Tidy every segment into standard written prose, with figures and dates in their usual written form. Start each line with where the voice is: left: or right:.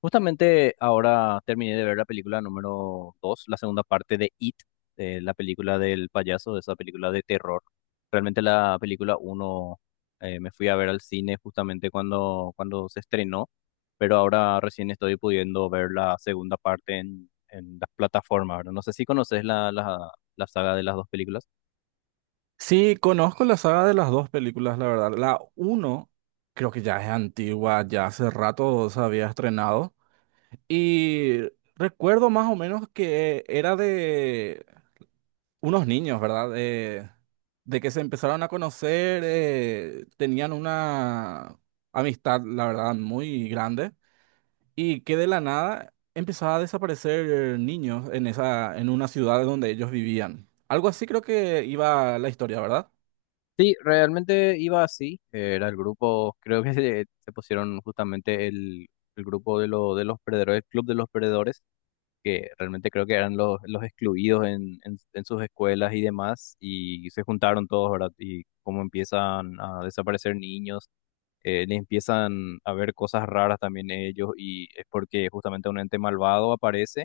left: Justamente ahora terminé de ver la película número dos, la segunda parte de It, la película del payaso, esa película de terror. Realmente la película uno me fui a ver al cine justamente cuando se estrenó, pero ahora recién estoy pudiendo ver la segunda parte en las plataformas, ¿verdad? No sé si conoces la saga de las dos películas.
right: Sí, conozco la saga de las dos películas, la verdad. La uno creo que ya es antigua, ya hace rato se había estrenado. Y recuerdo más o menos que era de unos niños, ¿verdad? De que se empezaron a conocer, tenían una amistad, la verdad, muy grande. Y que de la nada empezaba a desaparecer niños en esa, en una ciudad donde ellos vivían. Algo así creo que iba la historia, ¿verdad?
left: Sí, realmente iba así, era el grupo, creo que se pusieron justamente el grupo de los perdedores, el club de los perdedores que realmente creo que eran los excluidos en sus escuelas y demás, y se juntaron todos, ¿verdad? Y cómo empiezan a desaparecer niños, les empiezan a ver cosas raras también ellos, y es porque justamente un ente malvado aparece,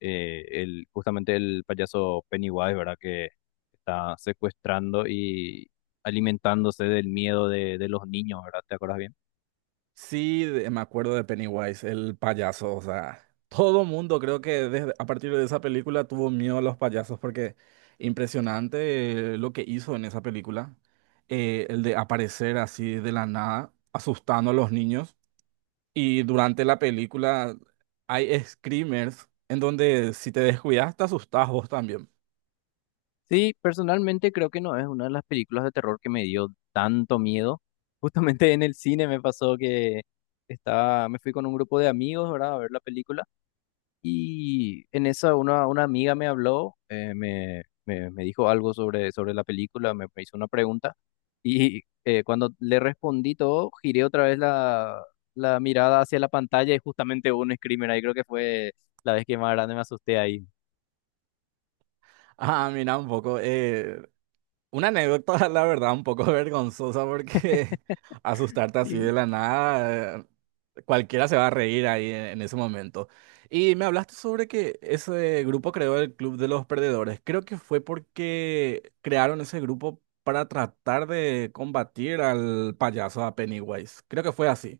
left: justamente el payaso Pennywise, ¿verdad? Que está secuestrando y alimentándose del miedo de los niños, ¿verdad? ¿Te acuerdas bien?
right: Sí, me acuerdo de Pennywise, el payaso, o sea, todo mundo creo que desde, a partir de esa película tuvo miedo a los payasos porque impresionante lo que hizo en esa película, el de aparecer así de la nada, asustando a los niños. Y durante la película hay screamers en donde si te descuidas te asustás vos también.
left: Sí, personalmente creo que no es una de las películas de terror que me dio tanto miedo. Justamente en el cine me pasó que estaba, me fui con un grupo de amigos, ¿verdad? A ver la película. Y en esa una amiga me habló, me dijo algo sobre la película, me hizo una pregunta. Y cuando le respondí todo, giré otra vez la mirada hacia la pantalla y justamente hubo un screamer ahí. Creo que fue la vez que más grande me asusté ahí.
right: Ah, mira un poco. Una anécdota, la verdad, un poco vergonzosa porque asustarte así de la nada, cualquiera se va a reír ahí en ese momento. Y me hablaste sobre que ese grupo creó el Club de los Perdedores. Creo que fue porque crearon ese grupo para tratar de combatir al payaso, a Pennywise. Creo que fue así.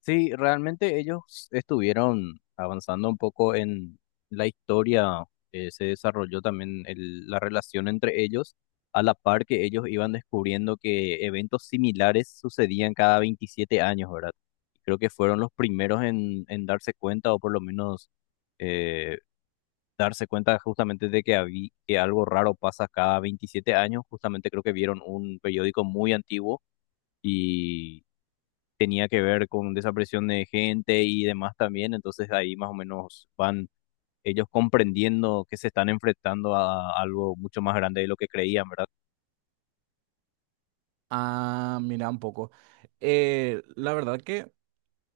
left: Sí, realmente ellos estuvieron avanzando un poco en la historia, se desarrolló también la relación entre ellos, a la par que ellos iban descubriendo que eventos similares sucedían cada 27 años, ¿verdad? Creo que fueron los primeros en darse cuenta, o por lo menos eh, darse cuenta justamente que algo raro pasa cada 27 años. Justamente creo que vieron un periódico muy antiguo, tenía que ver con desaparición de gente y demás también, entonces ahí más o menos van ellos comprendiendo que se están enfrentando a algo mucho más grande de lo que creían, ¿verdad?
right: Ah, mira un poco. La verdad que...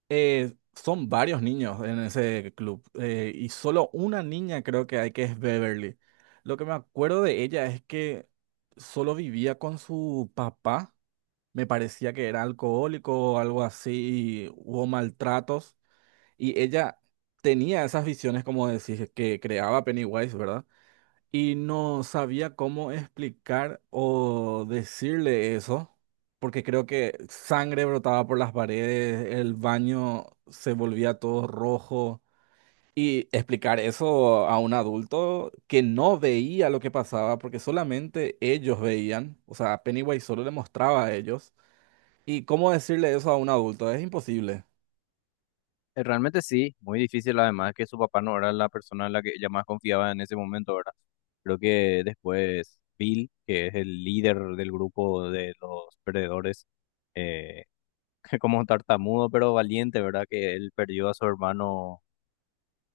right: Son varios niños en ese club y solo una niña creo que hay que es Beverly. Lo que me acuerdo de ella es que solo vivía con su papá, me parecía que era alcohólico o algo así, y hubo maltratos y ella tenía esas visiones como decís que creaba Pennywise, ¿verdad? Y no sabía cómo explicar o decirle eso, porque creo que sangre brotaba por las paredes, el baño se volvía todo rojo. Y explicar eso a un adulto que no veía lo que pasaba, porque solamente ellos veían, o sea, Pennywise solo le mostraba a ellos. ¿Y cómo decirle eso a un adulto? Es imposible.
left: Realmente sí, muy difícil, además que su papá no era la persona en la que ella más confiaba en ese momento, ¿verdad? Creo que después Bill, que es el líder del grupo de los perdedores, eh, como tartamudo pero valiente, ¿verdad? Que él perdió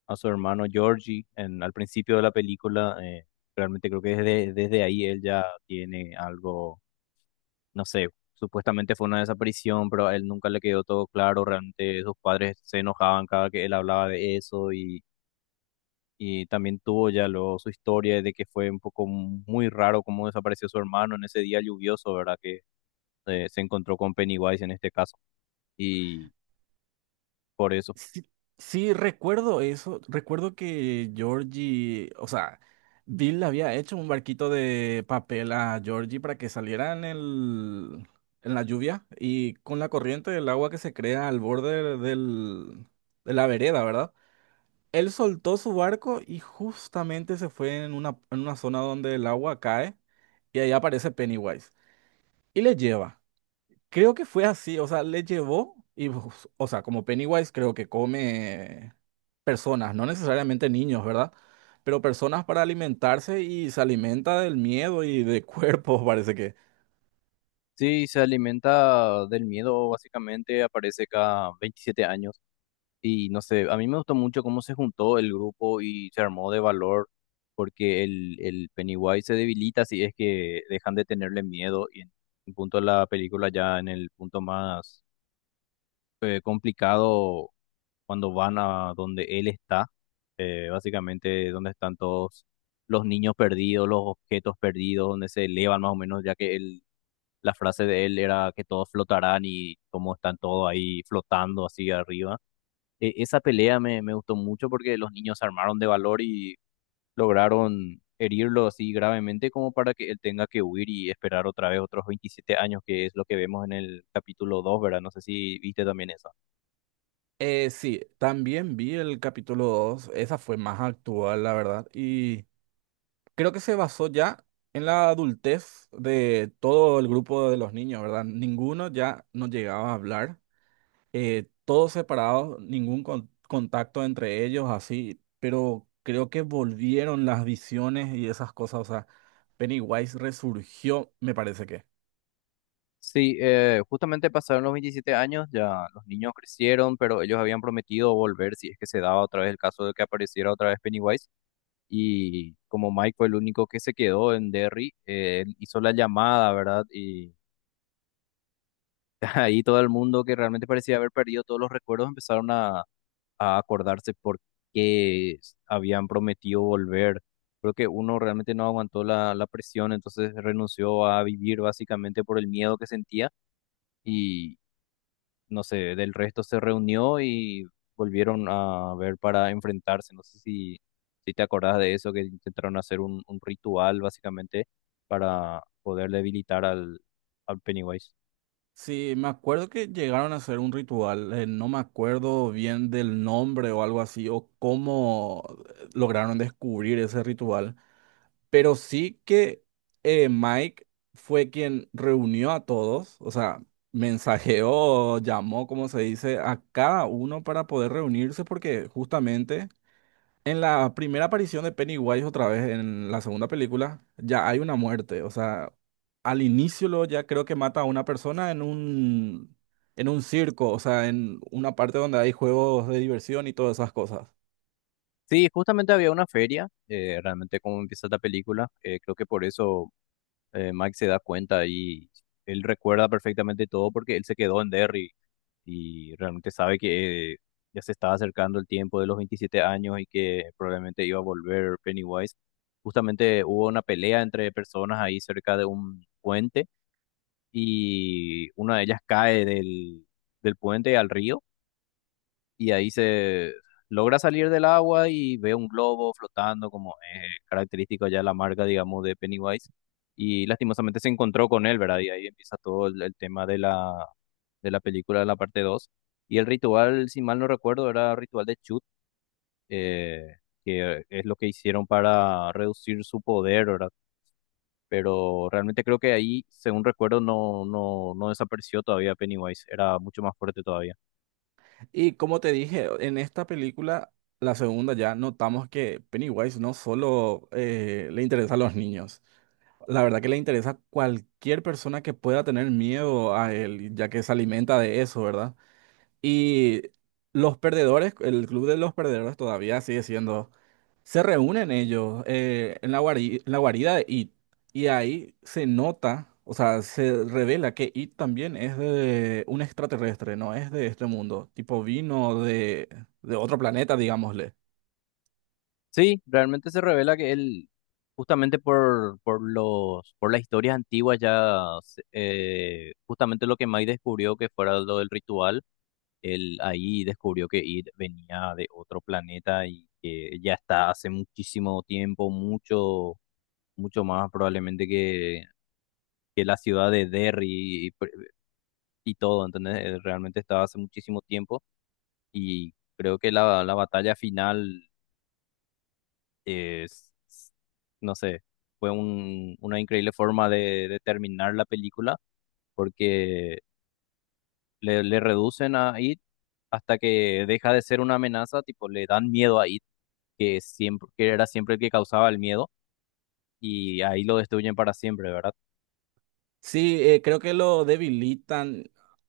left: a su hermano Georgie en, al principio de la película. Realmente creo que desde ahí él ya tiene algo, no sé, supuestamente fue una desaparición, pero a él nunca le quedó todo claro. Realmente sus padres se enojaban cada que él hablaba de eso, y también tuvo ya luego su historia de que fue un poco muy raro cómo desapareció su hermano en ese día lluvioso, ¿verdad? Que se encontró con Pennywise en este caso. Y por eso.
right: Sí, sí, recuerdo eso. Recuerdo que Georgie, o sea, Bill le había hecho un barquito de papel a Georgie para que saliera en el, en la lluvia y con la corriente del agua que se crea al borde del, de la vereda, ¿verdad? Él soltó su barco y justamente se fue en una zona donde el agua cae y ahí aparece Pennywise y le lleva. Creo que fue así, o sea, le llevó y, pues, o sea, como Pennywise creo que come personas, no necesariamente niños, ¿verdad? Pero personas para alimentarse y se alimenta del miedo y de cuerpos, parece que.
left: Sí, se alimenta del miedo, básicamente aparece cada 27 años. Y no sé, a mí me gustó mucho cómo se juntó el grupo y se armó de valor, porque el Pennywise se debilita si es que dejan de tenerle miedo. Y en un punto de la película, ya en el punto más complicado, cuando van a donde él está, básicamente donde están todos los niños perdidos, los objetos perdidos, donde se elevan más o menos, ya que él, la frase de él era que todos flotarán, y cómo están todos ahí flotando así arriba, esa pelea me gustó mucho porque los niños se armaron de valor y lograron herirlo así gravemente como para que él tenga que huir y esperar otra vez otros 27 años, que es lo que vemos en el capítulo dos, ¿verdad? No sé si viste también eso.
right: Sí, también vi el capítulo 2, esa fue más actual, la verdad, y creo que se basó ya en la adultez de todo el grupo de los niños, ¿verdad? Ninguno ya no llegaba a hablar. Todos separados, contacto entre ellos, así, pero creo que volvieron las visiones y esas cosas, o sea, Pennywise resurgió, me parece que.
left: Sí, justamente pasaron los 27 años, ya los niños crecieron, pero ellos habían prometido volver si es que se daba otra vez el caso de que apareciera otra vez Pennywise. Y como Mike fue el único que se quedó en Derry, él hizo la llamada, ¿verdad? Y ahí todo el mundo que realmente parecía haber perdido todos los recuerdos empezaron a acordarse por qué habían prometido volver. Creo que uno realmente no aguantó la presión, entonces renunció a vivir básicamente por el miedo que sentía, y no sé, del resto se reunió y volvieron a ver para enfrentarse. No sé si te acordás de eso, que intentaron hacer un ritual básicamente para poder debilitar al Pennywise.
right: Sí, me acuerdo que llegaron a hacer un ritual, no me acuerdo bien del nombre o algo así, o cómo lograron descubrir ese ritual. Pero sí que Mike fue quien reunió a todos, o sea, mensajeó, llamó, como se dice, a cada uno para poder reunirse, porque justamente en la primera aparición de Pennywise, otra vez en la segunda película, ya hay una muerte, o sea, al inicio lo ya creo que mata a una persona en un circo, o sea, en una parte donde hay juegos de diversión y todas esas cosas.
left: Sí, justamente había una feria, realmente como empieza la película, creo que por eso Mike se da cuenta, y él recuerda perfectamente todo porque él se quedó en Derry y realmente sabe que ya se estaba acercando el tiempo de los 27 años y que probablemente iba a volver Pennywise. Justamente hubo una pelea entre personas ahí cerca de un puente, y una de ellas cae del puente al río, y ahí se logra salir del agua y ve un globo flotando, como es característico ya la marca, digamos, de Pennywise. Y lastimosamente se encontró con él, ¿verdad? Y ahí empieza todo el tema de la película, de la parte dos. Y el ritual, si mal no recuerdo, era ritual de Chut, eh, que es lo que hicieron para reducir su poder, ¿verdad? Pero realmente creo que ahí, según recuerdo, no desapareció todavía Pennywise, era mucho más fuerte todavía.
right: Y como te dije, en esta película, la segunda ya, notamos que Pennywise no solo le interesa a los niños, la verdad que le interesa a cualquier persona que pueda tener miedo a él, ya que se alimenta de eso, ¿verdad? Y los perdedores, el club de los perdedores todavía sigue siendo se reúnen ellos en la en la guarida de It y ahí se nota, o sea, se revela que It también es de un extraterrestre, no es de este mundo, tipo vino de otro planeta, digámosle.
left: Sí, realmente se revela que él, justamente por las historias antiguas ya, justamente lo que Mike descubrió que fuera lo del ritual, él ahí descubrió que Id venía de otro planeta y que ya está hace muchísimo tiempo, mucho, mucho más probablemente que la ciudad de Derry y todo, ¿entendés? Realmente estaba hace muchísimo tiempo. Y creo que la batalla final es, no sé, fue una increíble forma de terminar la película, porque le reducen a It hasta que deja de ser una amenaza, tipo le dan miedo a It, que siempre, que era siempre el que causaba el miedo, y ahí lo destruyen para siempre, ¿verdad?
right: Sí, creo que lo debilitan,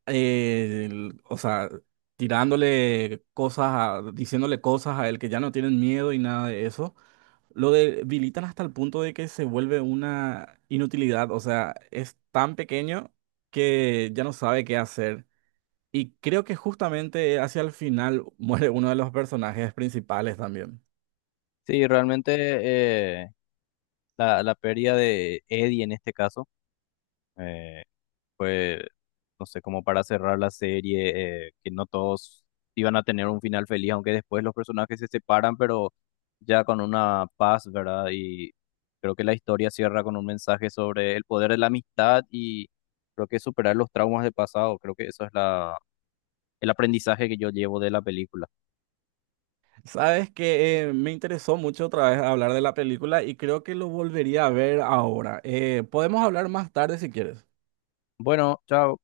right: el- o sea, tirándole cosas, a- diciéndole cosas a él que ya no tienen miedo y nada de eso. Lo debilitan hasta el punto de que se vuelve una inutilidad, o sea, es tan pequeño que ya no sabe qué hacer. Y creo que justamente hacia el final muere uno de los personajes principales también.
left: Sí, realmente eh, la pérdida de Eddie en este caso. eh, pues, no sé, como para cerrar la serie, que no todos iban a tener un final feliz, aunque después los personajes se separan, pero ya con una paz, ¿verdad? Y creo que la historia cierra con un mensaje sobre el poder de la amistad y creo que superar los traumas del pasado, creo que eso es el aprendizaje que yo llevo de la película.
right: Sabes que me interesó mucho otra vez hablar de la película y creo que lo volvería a ver ahora. Podemos hablar más tarde si quieres.
left: Bueno, chao.